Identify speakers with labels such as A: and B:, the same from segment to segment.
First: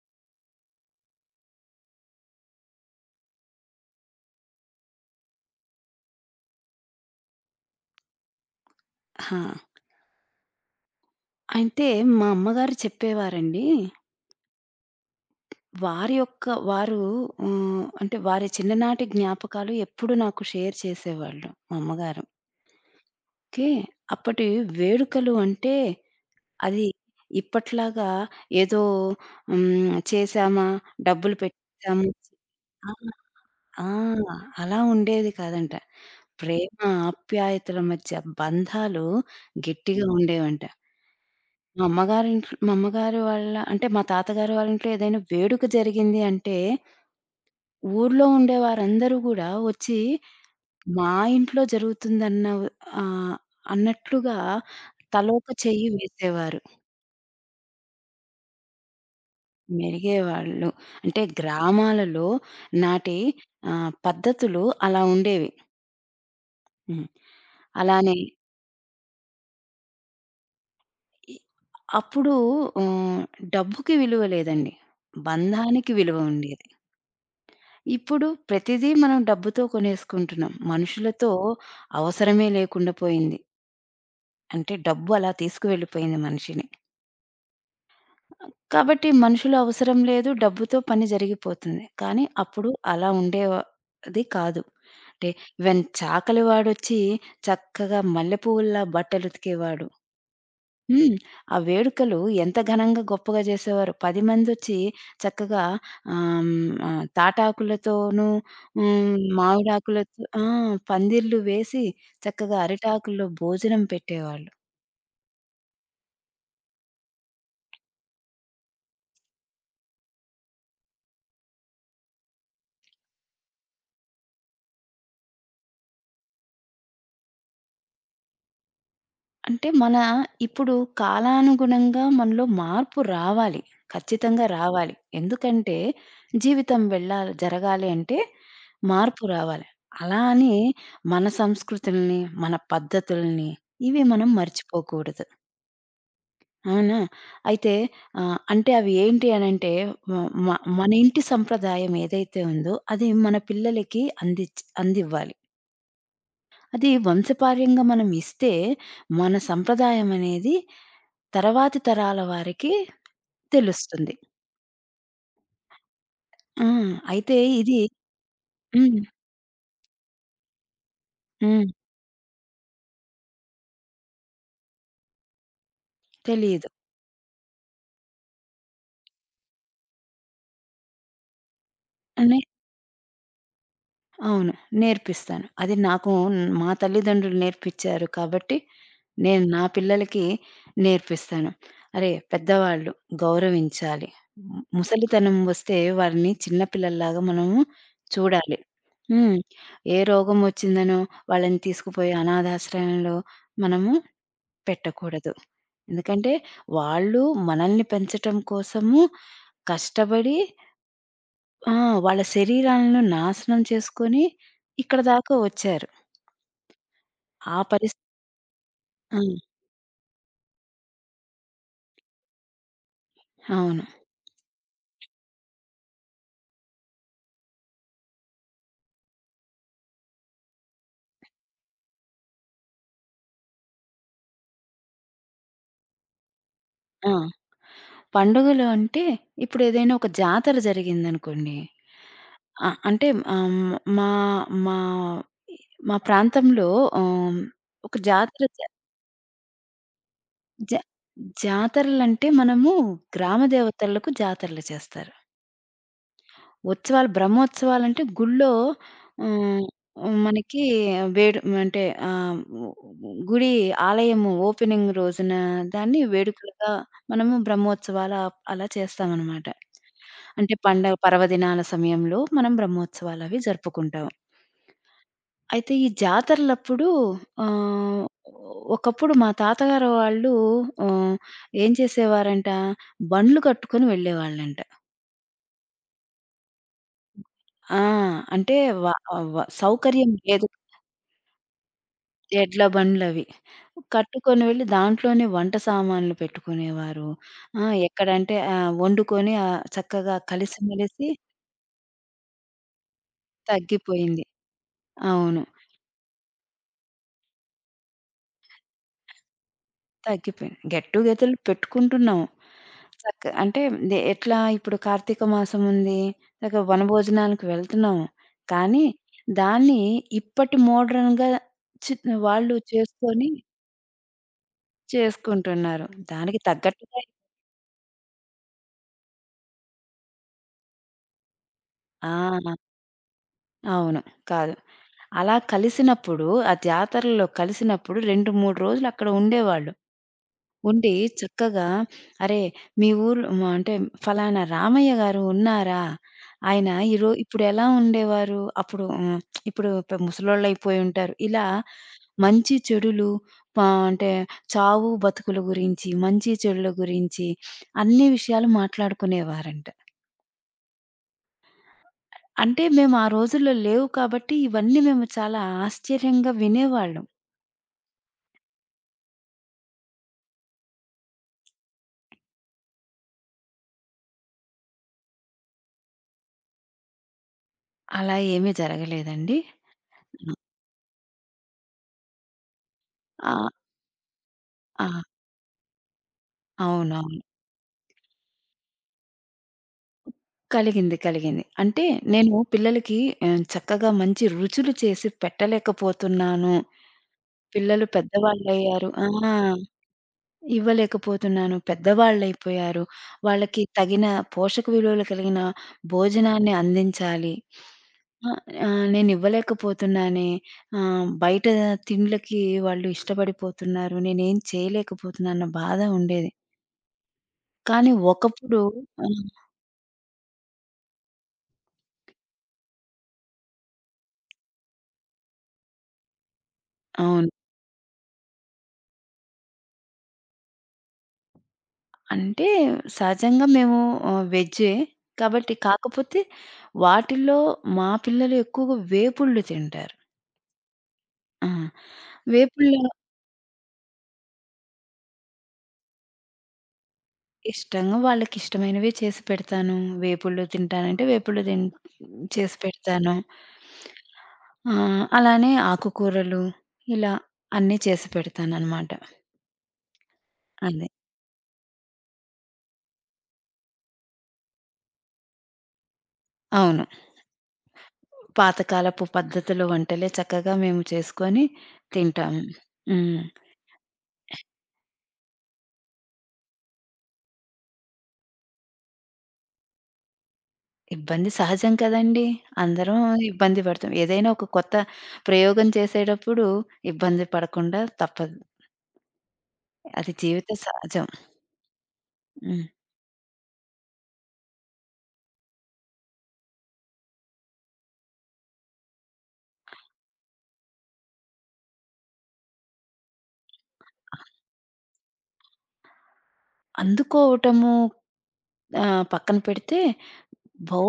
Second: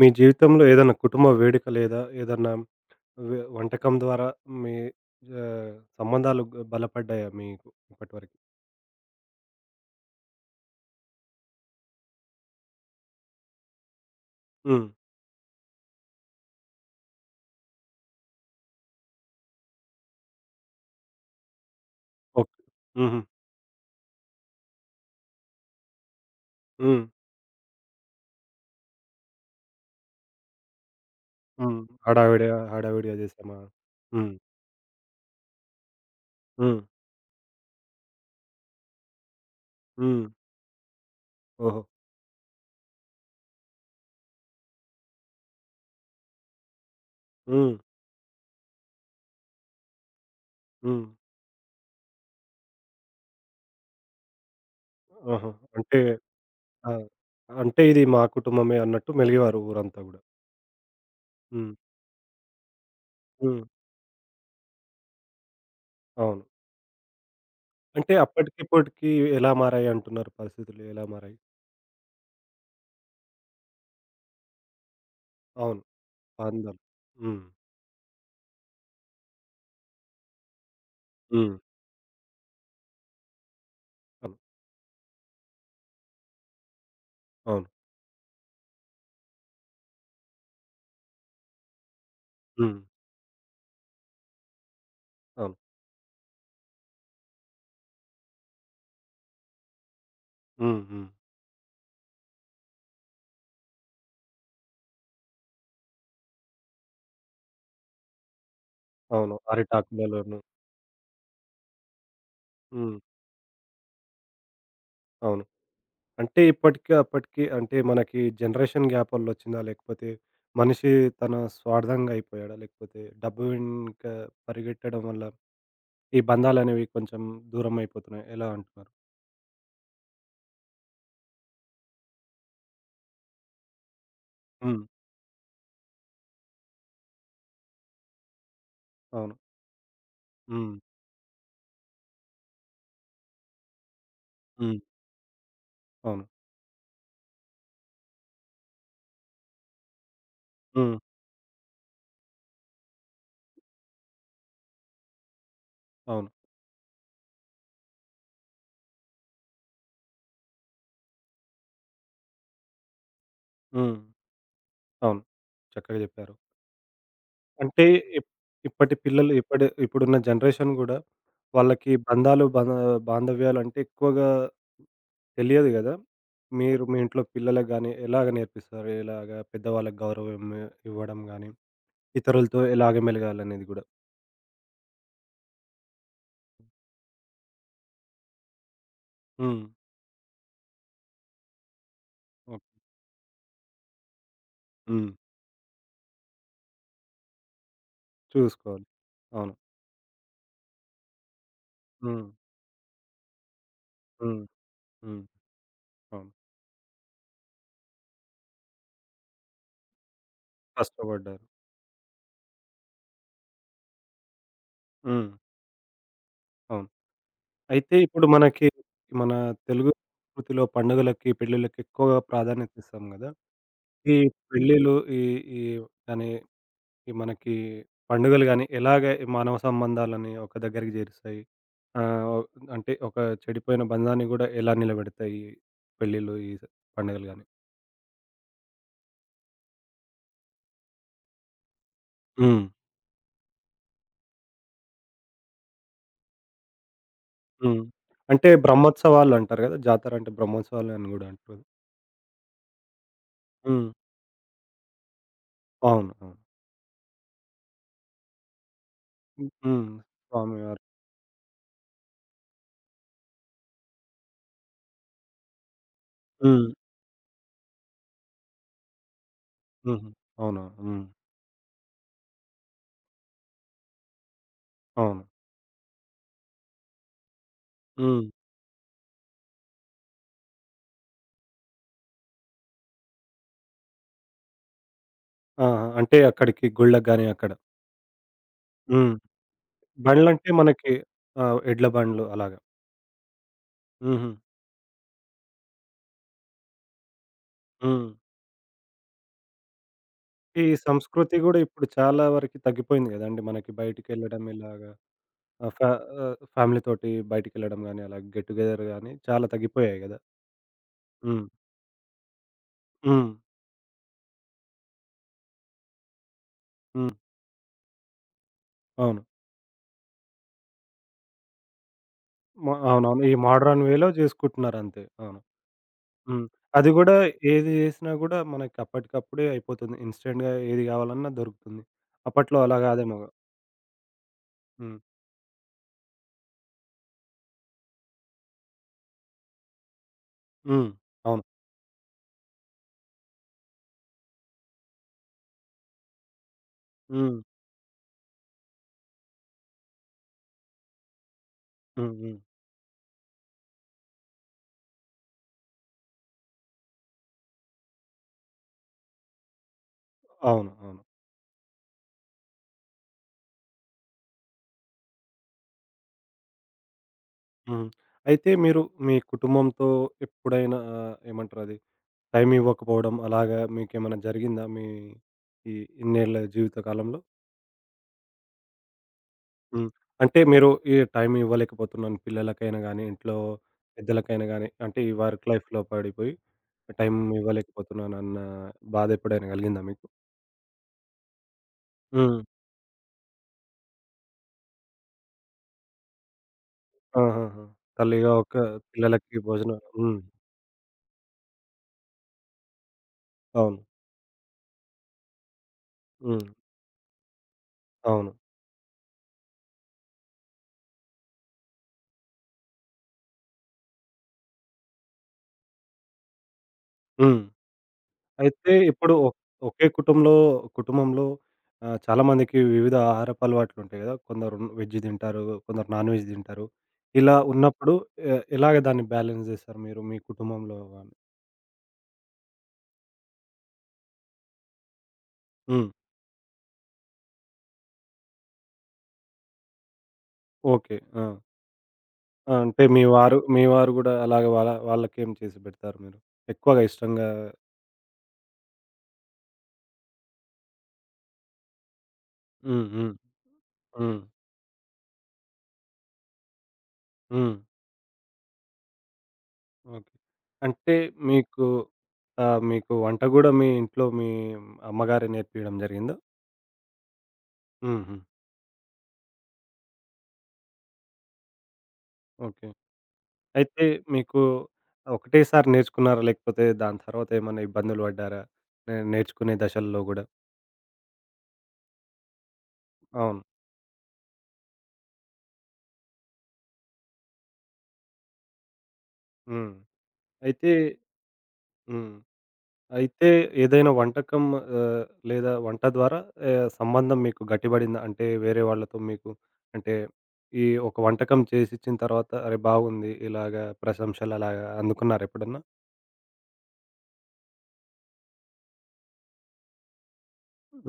A: మీ జీవితంలో ఏదన్నా కుటుంబ వేడుక లేదా ఏదన్నా వంటకం ద్వారా మీ ఆహ్, సంబంధాలు బలపడ్డాయా మీకు ఇప్పటివరకు?
B: హా! అంటే మా అమ్మగారు చెప్పేవారండి.
A: హ్మ్.
B: వారి యొక్క వారు హ్మ్, అంటే వారి చిన్ననాటి జ్ఞాపకాలు ఎప్పుడు నాకు షేర్ చేసేవాళ్ళు మా అమ్మగారు.
A: ఓకే. హుహు.
B: ఓకే. అప్పటి వేడుకలు అంటే అది
A: హ్మ్.
B: ఇప్పట్లాగా ఏదో చేశామా, డబ్బులు
A: హ్మ్.
B: పెట్టేసాము.
A: హడావిడిగా
B: ఆ!
A: హడావిడిగా చేసామా?
B: ఆ!
A: హ్మ్.
B: అలా ఉండేది కాదంట. ప్రేమ
A: హ్మ్.
B: ఆప్యాయతల మధ్య బంధాలు గట్టిగా
A: హ్మ్.
B: ఉండేవంట.
A: ఓహో!
B: మా అమ్మగారింట్లో మా అమ్మగారు వాళ్ళ అంటే మా తాతగారు వాళ్ళ ఇంట్లో ఏదైనా వేడుక జరిగింది అంటే,
A: హ్మ్.
B: ఊర్లో ఉండే వారందరూ గూడా వచ్చి
A: హ్మ్.
B: మా ఇంట్లో జరుగుతుందన్న ఆహ్, అన్నట్లుగా తలోక
A: ఆహా!
B: చెయ్యి
A: అంటే
B: వేసేవారు.
A: ఆ! అంటే ఇది మా కుటుంబమే అన్నట్టు మెలిగేవారు ఊరంతా గూడా.
B: మెరిగేవాళ్ళు. అంటే
A: హ్మ్.
B: గ్రామాలలో నాటి
A: హ్మ్.
B: పద్ధతులు అలా ఉండేవి.
A: అవును.
B: హ్మ్.
A: అంటే
B: అలానే
A: అప్పటికిప్పటికి ఎలా మారాయి అంటున్నారు పరిస్థితులు ఎలా
B: ఇ
A: మారాయి?
B: అప్పుడు ఆహ్, డబ్బుకి విలువ లేదండి.
A: అవును.
B: బంధానికి విలువ ఉండేది.
A: పందాలు. హ్మ్.
B: ఇప్పుడు ప్రతిదీ మనం డబ్బుతో కొనేసుకుంటున్నాం. మనుషులతో
A: హ్మ్.
B: అవసరమే లేకుండా పోయింది.
A: అవును.
B: అంటే డబ్బు అలా తీసుకువెళ్ళిపోయింది మనిషిని.
A: అవును.
B: కాబట్టి మనుషుల అవసరం లేదు. డబ్బుతో పని జరిగిపోతుంది. కానీ అప్పుడు
A: హ్మ్.
B: అలా ఉండేది కాదు. అంటే
A: అవును.
B: ఈవెన్ చాకలి వాడొచ్చి చక్కగా మల్లె పువ్వుల్లా బట్టలుతికేవాడు.
A: హ్మ్. హ్మ్.
B: హ్మ్. ఆ వేడుకలు ఎంత ఘనంగా, గొప్పగా జేసేవారో. 10 మందొచ్చి చక్కగా తాటాకులతోనూ,
A: అవును.
B: మామిడాకులతో,
A: అరిటాకులలోను.
B: ఆ! పందిర్లు వేసి చక్కగా
A: హ్మ్.
B: అరిటాకుల్లో భోజనం పెట్టేవాళ్ళు.
A: అవును. అంటే ఇప్పటికి అప్పటికి అంటే మనకి జనరేషన్ గ్యాప్ వల్లొచ్చిందా? లేకపోతే మనిషి తన స్వార్థంగా అయిపోయాడా? లేకపోతే డబ్బు వెనుక పరిగెట్టడం వల్ల ఈ బంధాలనేవి కొంచెం దూరమైపోతున్నాయి. ఎలా అంటున్నారు?
B: అంటే మన ఇప్పుడు కాలానుగుణంగా మనలో మార్పు రావాలి. ఖచ్చితంగా
A: హ్మ్.
B: రావాలి. ఎందుకంటే జీవితం వెళ్ళాలి జరగాలి అంటే మార్పు
A: అవును.
B: రావాలి. అలా అని
A: హ్మ్.
B: మన సంస్కృతుల్ని, మన పద్ధతుల్ని ఇవి మనం
A: హ్మ్.
B: మర్చిపోకూడదు.
A: అవును.
B: అవునా? అయితే అంటే అవి ఏంటి అనంటే మ మ మన
A: హ్మ్.
B: ఇంటి సంప్రదాయం ఏదైతే ఉందో అది మన పిల్లలకి అందివ్వాలి.
A: అవును.
B: అది వంశపార్యంగా మనం ఇస్తే మన సంప్రదాయం అనేది తర్వాతి తరాల వారికి
A: హ్మ్.
B: తెలుస్తుంది.
A: అవును. చక్కగా చెప్పారు.
B: ఆ! అయితే ఇది.
A: అంటే ఇప్ ఇప్పటి
B: హ్మ్.
A: పిల్లలు ఇప్పటి ఇప్పుడున్న జనరేషన్ గూడా
B: హ్మ్.
A: వాళ్ళకి బంధాలు, బాంధవ్యాలంటే ఎక్కువగా తెలియదు గదా!
B: తెలీదు.
A: మీరు మీ ఇంట్లో పిల్లలకి గాని ఎలాగ నేర్పిస్తారు? ఇలాగ పెద్దవాళ్ళకి గౌరవం ఇవ్వడం గాని,
B: అనే
A: ఇతరులతో ఎలాగ మెలగాలనేది గూడా.
B: అవును. నేర్పిస్తాను. అది నాకు మా తల్లిదండ్రులు నేర్పిచ్చారు కాబట్టి, నేను నా
A: హ్మ్.
B: పిల్లలకి నేర్పిస్తాను. అరే!
A: ఓకే.
B: పెద్దవాళ్ళు గౌరవించాలి.
A: హ్మ్.
B: ముసలితనం వస్తే వారిని చిన్న పిల్లల్లాగా మనము చూడాలి.
A: చూసుకోవాలి.
B: హ్మ్.
A: అవును.
B: ఏ రోగం వచ్చిందనో వాళ్ళని తీసుకుపోయి
A: హ్మ్.
B: అనాథాశ్రయంలో మనము
A: హ్మ్. హ్మ్.
B: పెట్టకూడదు.
A: అవును.
B: ఎందుకంటే, వాళ్ళు మనల్ని పెంచటం కోసము కష్టపడి,
A: కష్టపడ్డారు.
B: ఆ! వాళ్ళ శరీరాలను నాశనం చేసుకొని ఇక్కడ
A: హ్మ్.
B: దాకా వచ్చారు.
A: అవును.
B: ఆ పరిస్
A: అయితే ఇప్పుడు మనకి
B: ఆ!
A: మన తెలుగు సంస్కృతిలో పండుగలకి, పెళ్ళిళ్ళకి ఎక్కువగా ప్రాధాన్యత ఇస్తాం గదా!
B: అవును.
A: ఈ పెళ్ళిలు ఈ ఈ దాని ఈ మనకి పండుగలు గాని, ఎలాగ మానవ సంబంధాలని ఒక దగ్గరికి జేరుస్తాయి? ఆహ్, ఒ అంటే ఒక చెడిపోయిన బంధాన్ని గూడా ఎలా నిలబెడతాయి? పెళ్ళిళ్ళు, ఈ స
B: ఆ!
A: పండుగలు గాని?
B: పండుగలు అంటే ఇప్పుడు ఏదైనా ఒక జాతర జరిగిందనుకోండి.
A: హ్మ్.
B: ఆ! అంటే ఆహ్, హ్మ్, మా మా మా ప్రాంతంలో ఆహ్,
A: హ్మ్.
B: ఒక జాతర
A: అంటే
B: జ
A: బ్రహ్మోత్సవాలంటారు గదా! జాతర అంటే
B: జ
A: బ్రహ్మోత్సవాలు అని గూడా అంటారు.
B: జాతరలంటే మనము గ్రామ
A: హ్మ్.
B: దేవతలకు జాతరలు చేస్తారు.
A: అవును. అవును.
B: ఉత్సవాలు బ్రహ్మోత్సవాలంటే గుళ్ళో.
A: హ్మ్.
B: హ్మ్.
A: హ్మ్.
B: హ్మ్. మనకి
A: స్వామివారు.
B: వేడు అంటే ఆహ్, గుడి ఆలయము ఓపెనింగ్ రోజున దాన్ని
A: హ్మ్.
B: వేడుకలుగా మనము బ్రహ్మోత్సవాలు అలా చేస్తామనమాట.
A: హుహు.
B: అంటే
A: అవును.
B: పండగ
A: హ్మ్.
B: పర్వదినాల సమయంలో మనం బ్రహ్మోత్సవాలవి జరుపుకుంటాం.
A: అవును.
B: అయితే ఈ జాతరలప్పుడు ఆహ్,
A: హ్మ్.
B: ఒకప్పుడు మా తాతగారు వాళ్ళు ఆహ్, ఏం చేసేవారంట, బండ్లు కట్టుకొని వెళ్ళేవాళ్ళంట.
A: ఆహా! అంటే అక్కడికి గుళ్ళకి గాని అక్కడ.
B: ఆ! అంటే వ
A: హ్మ్.
B: వ సౌకర్యం లేదు.
A: బండ్లంటే మనకి ఎడ్ల బండ్లు అలాగా.
B: ఎడ్ల బండ్లవి
A: హుహు.
B: కట్టుకొని వెళ్లి దాంట్లోనే వంట సామాన్లు పెట్టుకునేవారు. ఆ!
A: హ్మ్.
B: ఎక్కడంటే వండుకొని చక్కగా
A: ఈ
B: కలిసిమెలిసి.
A: సంస్కృతి గూడా ఇప్పుడు చాలా వరకి తగ్గిపోయింది గదండీ! మనకి
B: తగ్గిపోయింది.
A: బయటికెళ్ళడం ఇలాగా
B: అవును.
A: ఆహ్, ఫ ఫ్యామిలీతోటి బయటికెళ్ళడం గానీ, అలా గెట్ టుగెదర్ గానీ చాలా తగ్గిపోయాయి గదా!
B: తగ్గిపోయింది. గెట్ టు గెదర్‌లు
A: హ్మ్.
B: పెట్టుకుంటున్నాం.
A: హ్మ్.
B: అంటే ఎట్లా ఇప్పుడు కార్తీక మాసం ఉంది. చక్కగా
A: హ్మ్.
B: వనభోజనాలకు వెళ్తున్నాము. కానీ
A: అవును.
B: దాన్ని ఇప్పటి మోడ్రన్‌గా చి వాళ్ళు
A: మ అవునవును.
B: చేసుకొని
A: ఈ మోడ్రన్ వేలో జేసుకుంటున్నారంతే. అవును.
B: చేసుకుంటున్నారు. దానికి
A: హ్మ్. అది
B: తగ్గట్టుగా.
A: గూడా ఏది జేసినా గూడా మనకి అప్పటికప్పుడే అయిపోతుంది. ఇన్‌స్టెంట్‌గా ఏది గావాలన్నా దొరుకుతుంది.
B: ఆ!
A: అప్పట్లో అలా గాదేమో.
B: అవును. కాదు.
A: హ్మ్.
B: అలా కలిసినప్పుడు, ఆ జాతరలో కలిసినప్పుడు 2, 3 రోజులు అక్కడ ఉండేవాళ్ళు. ఉండి
A: హ్మ్. అవును.
B: చక్కగా, "అరే! మీ ఊర్లో" అంటే, "ఫలానా రామయ్య గారు ఉన్నారా? ఆయన ఈరో
A: హ్మ్.
B: ఇప్పుడెలా ఉండేవారు? అప్పుడు ఇప్పుడు ముసలోళ్ళైపోయి ఉంటారు." ఇలా
A: హ్మ్. హ్మ్.
B: మంచి చెడులు, అంటే చావు, బతుకుల గురించి, మంచి చెడుల గురించి అన్ని విషయాలు మాట్లాడుకునేవారంట.
A: అవును. అవును.
B: అంటే మేము ఆ రోజుల్లో లేవు కాబట్టి ఇవన్నీ మేము చాలా ఆశ్చర్యంగా వినేవాళ్ళం.
A: హ్మ్. అయితే మీరు మీ కుటుంబంతో ఎప్పుడైనా ఏమంటారది టైం ఇవ్వకపోవడం అలాగా మీకేమైనా జరిగిందా? మీ ఈ ఇన్నేళ్ల జీవిత కాలంలో?
B: అలా ఏమీ జరగలేదండి.
A: హ్మ్.
B: హ్మ్.
A: అంటే మీరు ఈ టైం ఇవ్వలేకపోతున్నాను పిల్లలకైనా గానీ, ఇంట్లో
B: ఆ!
A: పెద్దలకైనా గానీ,
B: ఆ!
A: అంటే ఈ వర్క్ లైఫ్‌లో పడిపోయి టైం
B: అవునవును.
A: ఇవ్వలేకపోతున్నానన్న బాధ ఎప్పుడైనా కలిగిందా మీకు?
B: కలిగింది. కలిగింది. అంటే నేను
A: హ్మ్.
B: పిల్లలకి చక్కగా మంచి రుచులు చేసి పెట్టలేకపోతున్నాను.
A: ఆహాహా!
B: పిల్లలు
A: తల్లిగా ఒక
B: పెద్దవాళ్ళయ్యారు. ఆ!
A: పిల్లలకి భోజనం హ్మ్.
B: ఇవ్వలేకపోతున్నాను. పెద్దవాళ్ళైపోయారు. వాళ్ళకి
A: అవును.
B: తగిన పోషక విలువలు కలిగిన
A: హ్మ్.
B: భోజనాన్ని అందించాలి. ఆ!
A: అవును.
B: నేనివ్వలేకపోతున్నానే. బయట తిండ్లకి వాళ్ళు ఇష్టపడిపోతున్నారు. నేనేం చేయలేకపోతున్నాను అన్న బాధ ఉండేది.
A: హ్మ్.
B: కానీ ఒకప్పుడు.
A: అయితే ఇప్పుడు
B: ఆహ్,
A: ఒకే కుటుంబంలో చాలామందికి వివిధ ఆహారపు అలవాట్లుంటాయి గదా! కొందరు వెజ్ తింటారు, కొందరు నాన్ వెజ్ తింటారు.
B: అవును.
A: ఇలా ఉన్నప్పుడు ఎలాగ దాన్ని బ్యాలెన్స్ జేస్తారు మీరు మీ కుటుంబంలో గాని?
B: అంటే సహజంగా మేము వెజ్జే. కాబట్టి
A: హ్మ్.
B: కాకపోతే వాటిల్లో మా పిల్లలు ఎక్కువగా వేపుళ్ళు తింటారు.
A: ఓకే. ఆ!
B: ఆ!
A: ఆ!
B: వేపుళ్ళు
A: అంటే మీ వారు గూడా అలాగే వాళ్ళ వాళ్ళకేం చేసి పెడతారు మీరు? ఎక్కువగా ఇష్టంగా
B: ఇష్టంగా వాళ్ళకిష్టమైనవే చేసి పెడతాను. వేపుళ్ళు తింటానంటే వేపుళ్ళు తిన్ చేసి
A: హ్మ్. హ్మ్.
B: పెడతాను.
A: హ్మ్.
B: ఆ! అలానే ఆకుకూరలు ఇలా
A: హ్మ్.
B: అన్నీ చేసి పెడతాననమాట.
A: ఓకే.
B: అదే.
A: అంటే మీకు మీకు వంట గూడా మీ ఇంట్లో మీ అమ్మగారే నేర్పియడం జరిగిందా?
B: అవును.
A: హుహు.
B: పాతకాలపు పద్ధతిలో వంటలే చక్కగా మేము చేసుకొని తింటాము.
A: ఓకే.
B: హ్మ్.
A: అయితే మీకు ఒకటేసారి నేర్చుకున్నారా? లేకపోతే దాని తర్వాత ఏమన్నా ఇబ్బందులు పడ్డారా? నేర్చుకునే దశల్లో గూడా?
B: ఇబ్బంది సహజం కదండీ! అందరం
A: అవును.
B: ఇబ్బంది పడతాం. ఏదైనా ఒక కొత్త ప్రయోగం చేసేటప్పుడు ఇబ్బంది పడకుండా తప్పదు.
A: హ్మ్.
B: అది జీవిత
A: అయితే
B: సహజం.
A: హ్మ్.
B: హ్మ్.
A: అయితే ఏదైనా వంటకం ఆహ్, లేదా వంట ద్వారా సంబంధం మీకు గట్టిబడిందా? అంటే వేరే వాళ్ళతో మీకు అంటే ఈ ఒక వంటకం చేసిచ్చిన తర్వాత అరే! బాగుంది ఇలాగా ప్రశంసలు అలాగా అందుకున్నారా ఎప్పుడన్నా?
B: అందుకోవటము, ఆ! పక్కన పెడితే,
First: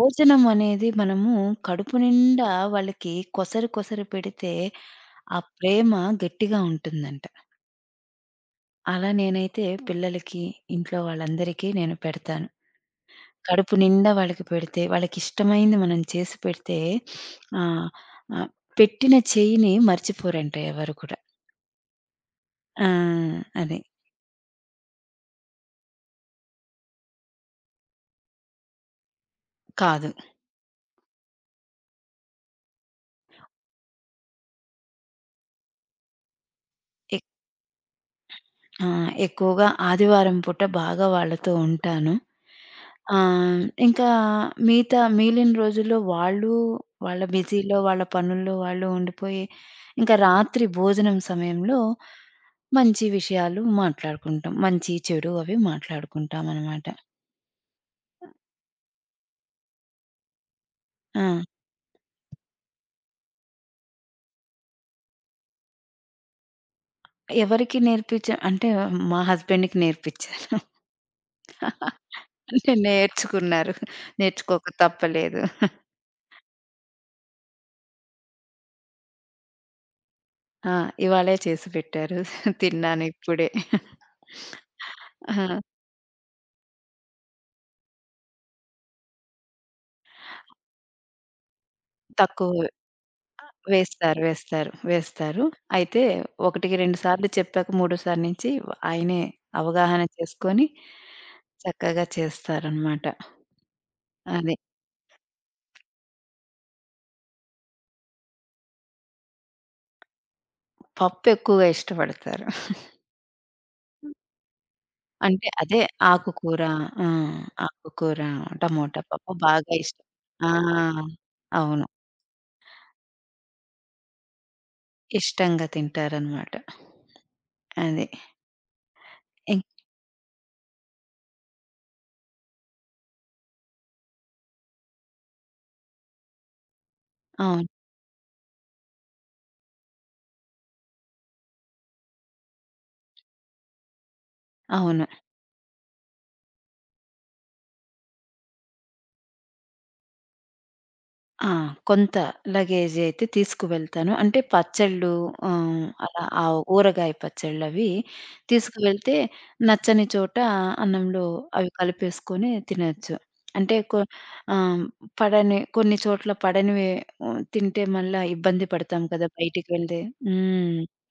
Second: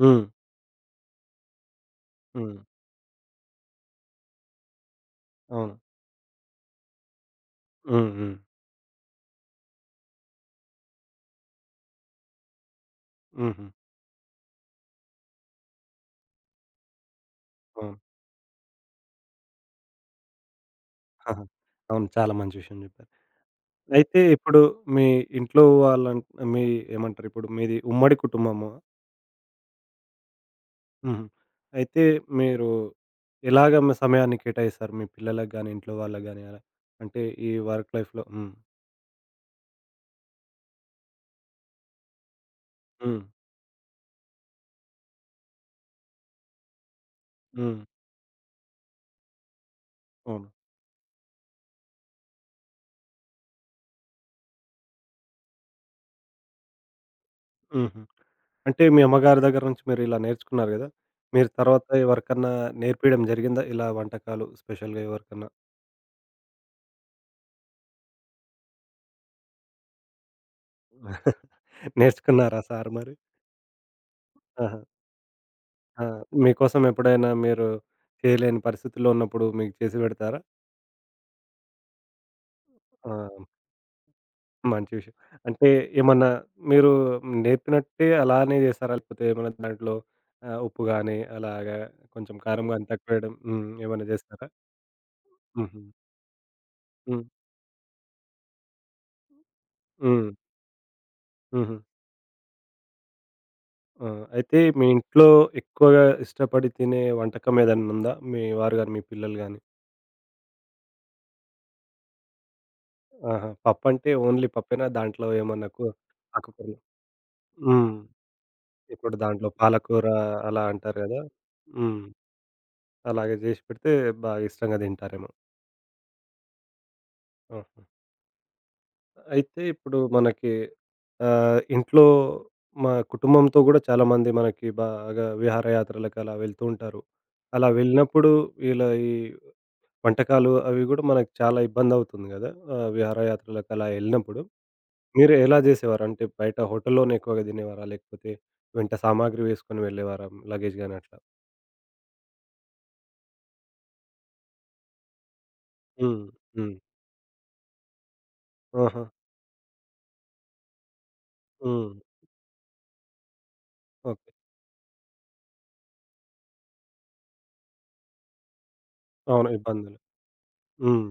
A: హ్మ్.
B: అనేది మనము కడుపు నిండా
A: హ్మ్.
B: వాళ్ళకి కొసరు కొసరు పెడితే, ఆ
A: అవును.
B: ప్రేమ గట్టిగా ఉంటుందంట.
A: హ్మ్. హ్మ్.
B: అలా నేనైతే పిల్లలకి, ఇంట్లో వాళ్ళందరికీ నేను పెడతాను.
A: హుహు.
B: కడుపు నిండా వాళ్ళకి పెడితే, వాళ్ళకిష్టమైంది మనం చేసి పెడితే ఆహ్,
A: అవును.
B: ఆహ్, పెట్టిన చెయ్యిని మర్చిపోరంట ఎవరు కూడా.
A: ఆహా! అవును. చాలా మంచి విషయం
B: ఆ!
A: జెప్పారు.
B: అది.
A: అయితే ఇప్పుడు మీ ఇంట్లో వాళ్ళన్ మీ ఏమంటారు ఇప్పుడు మీది ఉమ్మడి కుటుంబము.
B: కాదు.
A: హుహు. అయితే మీరు ఎలాగ మీ సమయాన్ని కేటాయిస్తారు? మీ పిల్లలకి గాని, ఇంట్లో వాళ్ళకి గాని అలా? అంటే
B: ఎక్
A: ఈ వర్క్ లైఫ్‌లో హ్మ్.
B: ఆ! ఎక్కువగా ఆదివారం పూట బాగా వాళ్ళతో ఉంటాను. ఆ!
A: హ్మ్.
B: ఇంకా మిగిలిన రోజుల్లో వాళ్ళు వాళ్ళ బిజీలో,
A: హ్మ్.
B: వాళ్ళ పనుల్లో వాళ్ళు ఉండిపోయి, ఇంకా
A: అవును.
B: రాత్రి భోజనం సమయంలో మంచి విషయాలు మాట్లాడుకుంటాం. మంచి, చెడు అవి మాట్లాడుకుంటామనమాట.
A: హుహు. అంటే మీ అమ్మగారి దగ్గర నుంచి మీరు ఇలా నేర్చుకున్నారు గదా!
B: ఆ!
A: మీరు తర్వాత ఎవరికన్నా నేర్పియడం జరిగిందా? ఇలా వంటకాలు స్పెషల్‌గా ఎవరికన్నా?
B: ఎవరికి నేర్పించా అంటే మా హస్బెండ్‌కి నేర్పించాను.
A: నేర్చుకున్నారా
B: అంటే
A: సార్ మరి?
B: నేర్చుకున్నారు. నేర్చుకోక
A: ఆహా!
B: తప్పలేదు.
A: ఆ! మీకోసం ఎప్పుడైనా మీరు చేయలేని పరిస్థితుల్లో ఉన్నప్పుడు మీకు చేసి పెడతారా?
B: ఆ! ఇవాళే చేసి పెట్టారు. తిన్నాను
A: ఆ!
B: ఇప్పుడే.
A: మంచి విషయం.
B: ఆ!
A: అంటే ఏమన్నా మీరు నేర్పినట్టే అలానే చేసారా? లేకపోతే ఏమన్నా దాంట్లో ఉప్పు గాని, అలాగా కొంచెం
B: తక్కువ
A: కారం గాని తక్కువ వేయడం హ్మ్. ఏమన్నా
B: వేస్తారు.
A: చేస్తారా?
B: వేస్తారు. వేస్తారు.
A: హుహు.
B: అయితే 1కి 2
A: హ్మ్.
B: సార్లు చెప్పాక మూడోసారి నుంచి ఆయనే అవగాహన
A: హ్మ్.
B: చేసుకొని
A: హుహు.
B: చక్కగా చేస్తారనమాట.
A: ఆ!
B: అది.
A: అయితే మీ ఇంట్లో ఎక్కువగా ఇష్టపడి తినే వంటకం ఏదన్నా ఉందా? మీ వారు గాని, మీ పిల్లలు గాని?
B: పప్పు ఎక్కువగా ఇష్టపడతారు.
A: ఆహా! పప్పంటే ఓన్లీ పప్పేనా? దాంట్లో
B: అంటే
A: ఏమన్నా
B: అదే ఆకుకూర.
A: ఆకుకూరలు
B: ఆ!
A: హ్మ్.
B: ఆకుకూర, టమోటా
A: ఇప్పుడు
B: పప్పు
A: దాంట్లో
B: బాగా ఇష్టం.
A: పాలకూర
B: ఆ!
A: అలా అంటారు గదా!
B: అవును.
A: హ్మ్. అలాగే చేసి పెడితే బాగా ఇష్టంగా తింటారేమో.
B: ఇష్టంగా తింటారనమాట.
A: ఆహా!
B: అది. ఇం
A: అయితే ఇప్పుడు మనకి ఇంట్లో మా కుటుంబంతో గూడా చాలామంది మనకి బాగా విహారయాత్రలకు అలా వెళ్తూ ఉంటారు.
B: అవును.
A: అలా వెళ్ళినప్పుడు ఇలా ఈ వంటకాలు అవి గూడా మనకు చాలా ఇబ్బందవుతుంది గదా! విహారయాత్రలకు అలా ఎళ్ళినప్పుడు
B: అవును.
A: మీరు ఎలా జేసేవారు? అంటే బయట హోటల్‌లోనే ఎక్కువగా తినేవారా? లేకపోతే వెంట సామాగ్రి వేసుకొని వెళ్ళేవారా? లగేజ్ గాని అట్లా?
B: ఆ! కొంత లగేజ్ అయితే తీసుకువెళ్తాను. అంటే పచ్చళ్ళు, అలా
A: హ్మ్.
B: ఆ
A: హ్మ్.
B: ఊరగాయ పచ్చళ్ళవి
A: ఆహా!
B: తీసుకువెళ్తే నచ్చని చోట అన్నంలో అవి
A: హ్మ్.
B: కలిపేసుకొని తినొచ్చు. అంటే
A: ఓకే.
B: ఆహ్, పడని కొన్ని చోట్ల పడనివి తింటే మళ్ళా ఇబ్బంది పడతాం కదా!
A: అవును.
B: బయటికి
A: ఇబ్బందులు.
B: వెళ్తే. హ్మ్.
A: హ్మ్.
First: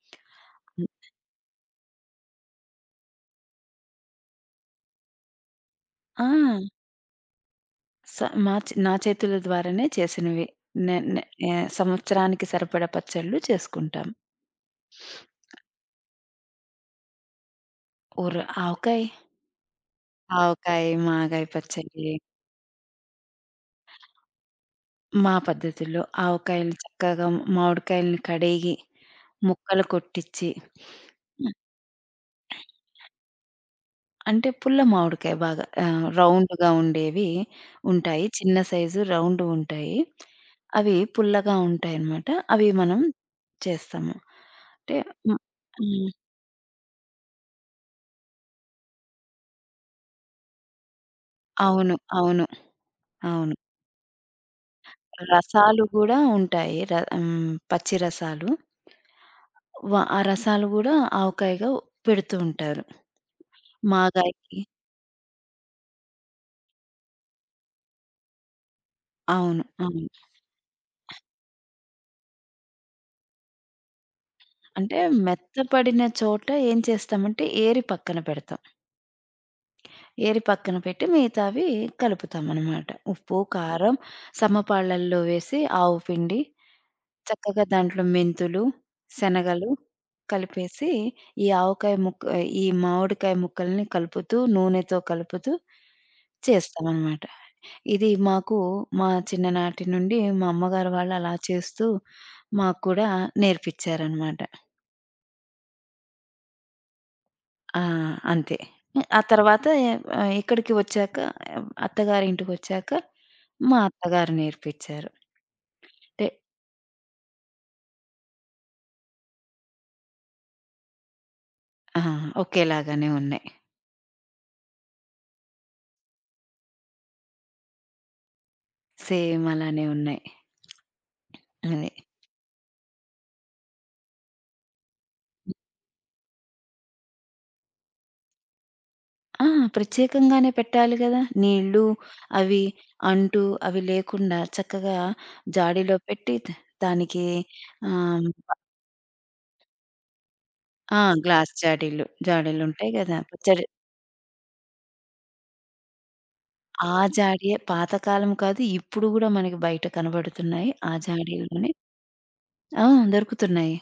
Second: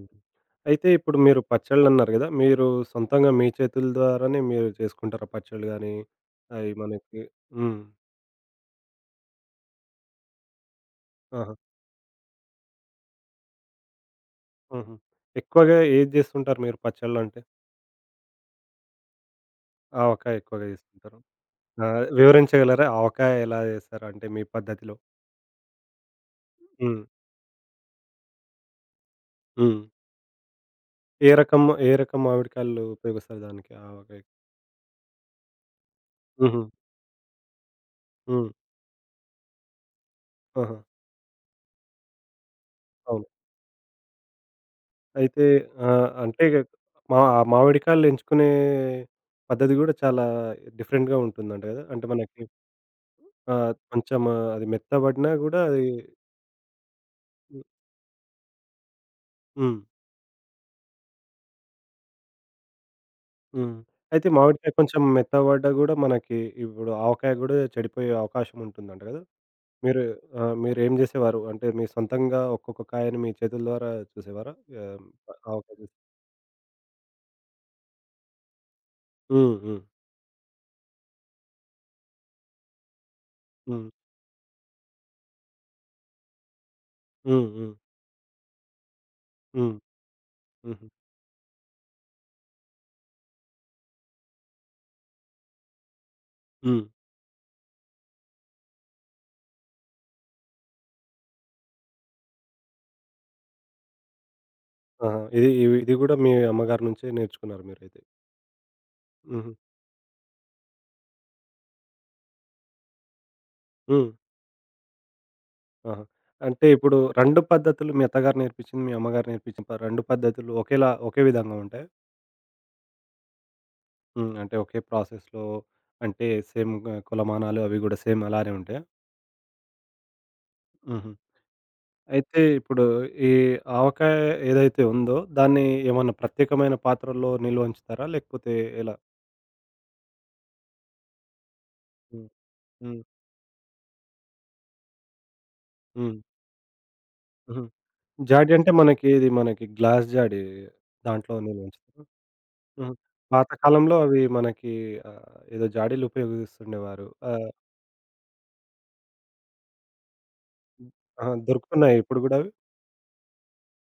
A: అయితే ఇప్పుడు మీరు పచ్చళ్ళన్నారు గదా! మీరు సొంతంగా మీ చేతుల ద్వారానే మీరు చేసుకుంటారా పచ్చళ్ళు గానీ,
B: ఆ!
A: అయి మనకి హ్మ్.
B: స మా చే నా చేతుల ద్వారానే చేసినవి. నె నె
A: ఆహా!
B: ఆహ్, సంవత్సరానికి సరిపడా పచ్చళ్ళు చేసుకుంటాం.
A: హుహు. ఎక్కువగా ఏది జేస్తుంటారు మీరు పచ్చళ్ళంటే?
B: ఊర ఆవకాయ.
A: ఆవకాయ ఎక్కువగా
B: ఆవకాయ,
A: జేస్తుంటారు.
B: మాగాయ
A: ఆ!
B: పచ్చడి.
A: వివరించగలరా? ఆవకాయ ఎలా జేస్తారు? అంటే మీ పద్ధతిలో?
B: మా పద్ధతుల్లో ఆవకాయలు
A: హ్మ్.
B: చక్కగా మామిడికాయలని కడిగి,
A: హ్మ్.
B: ముక్కలు కొట్టిచ్చి.
A: ఏ
B: హ్మ్.
A: రకం ఏ రకం మామిడికాయలు ఉపయోగిస్తారు దానికి ఆవకాయకి?
B: అంటే పుల్ల మామిడికాయ బాగా
A: హుహు.
B: రౌండ్‌గా ఉండేవి ఉంటాయి.
A: హ్మ్.
B: చిన్న సైజు రౌండుగుంటాయి.
A: ఆహా!
B: అవి పుల్లగా ఉంటాయన్నమాట. అవి మనం
A: అవును.
B: చేస్తాము. అంటే హ్మ్.
A: అయితే
B: హ్మ్.
A: అంటే మా ఆ మామిడికాయలు ఎంచుకునే పద్ధతి గూడా చాలా డిఫరెంట్‌గా ఉంటుందంట గదా!
B: అవును.
A: అంటే మనకి
B: అవును. అవును.
A: కొంచెం అది మెత్తబడినా గూడా
B: రసాలు
A: అది
B: గూడా ఉంటాయి. ర హ్మ్. పచ్చి రసాలు.
A: హ్మ్.
B: ఆ రసాలు గూడా ఆవకాయగా పెడుతూ ఉంటారు.
A: హ్మ్. అయితే
B: మాగాయకి.
A: మామిడికాయ కొంచెం మెత్తబడ్డా గూడా మనకి ఇప్పుడు ఆవకాయ గూడా చెడిపోయే అవకాశం ఉంటుందంట గదా!
B: అవును.
A: మీరు
B: అవును.
A: మీరేం జేసేవారు? అంటే మీ సొంతంగా ఒక్కొక్క కాయని మీ చేతుల ద్వారా చూసేవారా?
B: అంటే
A: ఆహ్, ఆవకాయ చూసి.
B: మెత్తపడిన చోట ఏం చేస్తామంటే ఏరి పక్కన పెడతాం.
A: హ్మ్. హ్మ్.
B: ఏరి పక్కన పెట్టి మిగతావి కలుపుతామనమాట. ఉప్పు,
A: హ్మ్.
B: కారం సమపాళ్ళల్లో వేసి ఆవు పిండి
A: హ్మ్.
B: చక్కగా
A: హ్మ్.
B: దాంట్లో మెంతులు, శనగలు
A: హ్మ్. హుహు.
B: కలిపేసి, ఈ ఆవకాయ ముక్క ఈ మామిడికాయ ముక్కల్ని కలుపుతూ నూనెతో కలుపుతూ
A: హ్మ్.
B: చేస్తామనమాట. ఇది మాకు మా చిన్ననాటి నుండి మా అమ్మగారు వాళ్ళు అలా చేస్తూ మాకు కూడా నేర్పిచ్చారనమాట.
A: ఆహా! ఇది ఇవి ఇది గూడా మీ అమ్మగారి నుంచే నేర్చుకున్నారు
B: ఆ!
A: మీరైతే.
B: అంతే. ఆ
A: హుహు.
B: తర్వాత ఇక్కడికి వచ్చాక, అత్తగారింటికొచ్చాక మా
A: హ్మ్.
B: అత్తగారు నేర్పిచ్చారు.
A: ఆహా!
B: అంటే.
A: అంటే ఇప్పుడు 2 పద్ధతులు మీ అత్తగారు నేర్పించింది, మీ అమ్మగారు నేర్పించిన 2 పద్ధతులు ఒకేలా ఒకే విధంగా ఉంటాయా?
B: ఆ! ఒకేలాగానే ఉన్నాయి.
A: హ్మ్. అంటే ఒకే ప్రాసెస్‌లో అంటే సేమ్ కొలమానాలు అవి గూడా సేమ్ అలానే ఉంటాయా?
B: సేమ్ అలానే ఉన్నాయి.
A: హుహు.
B: అది.
A: అయితే ఇప్పుడు ఈ ఆవకాయ ఏదైతే ఉందో దాన్ని ఏమన్నా ప్రత్యేకమైన పాత్రలో నిల్వ ఉంచుతారా? లేకపోతే ఎలా?
B: ఆ! ప్రత్యేకంగానే పెట్టాలి గదా! నీళ్ళు
A: హ్మ్.
B: అవి
A: హ్మ్.
B: అంటూ అవి లేకుండా చక్కగా జాడీలో
A: హ్మ్.
B: పెట్టి, దానికి.
A: హుహు.
B: ఆహ్,
A: జాడీ అంటే మనకి ఇది మనకి గ్లాస్ జాడీ
B: ఆ!
A: దాంట్లో
B: గ్లాస్
A: నిల్వ ఉంచుతారా?
B: జాడీలు. జాడీలుంటాయి
A: హ్మ్.
B: గదా! పచ్చడి.
A: పాతకాలంలో అవి మనకి ఏదో జాడీలు
B: ఆ
A: ఉపయోగిస్తుండేవారు. ఆహ్,
B: జాడీయే పాతకాలం కాదు. ఇప్పుడు గూడా మనకి బయట కనబడుతున్నాయి. ఆ
A: ఆ!
B: జాడీలోనే.
A: దొరుకుతున్నాయా ఇప్పుడు గూడా అవి?
B: ఆ! దొరుకుతున్నాయి.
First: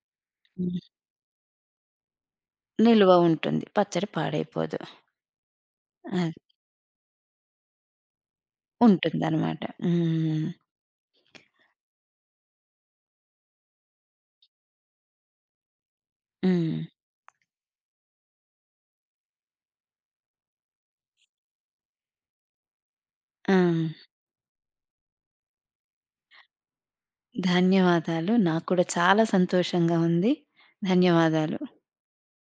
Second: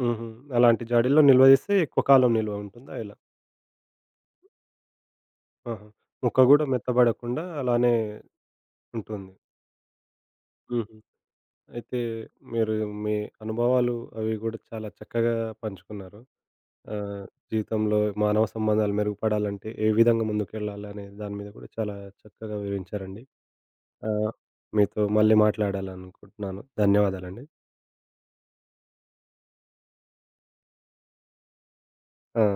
A: హుహు.
B: హ్మ్.
A: అలాంటి జాడీల్లో నిల్వ చేస్తే ఎక్కువ కాలం నిల్వ ఉంటుందా
B: నిలువ
A: ఎలా?
B: ఉంటుంది. పచ్చడి పాడైపోదు.
A: ఆహా!
B: అది
A: ముక్క గూడా మెత్తబడకుండా అలానే ఉంటుంది.
B: ఉంటుందనమాట. హ్మ్.
A: హుహు. అయితే మీరు మీ అనుభవాలు అవి గూడా చాలా చక్కగా పంచుకున్నారు.
B: హ్మ్.
A: ఆహ్, జీవితంలో మానవ సంబంధాలు మెరుగుపడాలంటే ఏ విధంగా ముందుకెళ్ళాలనే దాని మీద కూడా చాలా చక్కగా వివరించారండి.
B: ఆ!
A: ఆహ్, మీతో మళ్ళీ మాట్లాడాలనుకుంటున్నాను. ధన్యవాదాలండి.
B: ధన్యవాదాలు. నాకు కూడా చాలా సంతోషంగా ఉంది. ధన్యవాదాలు.
A: ఆ!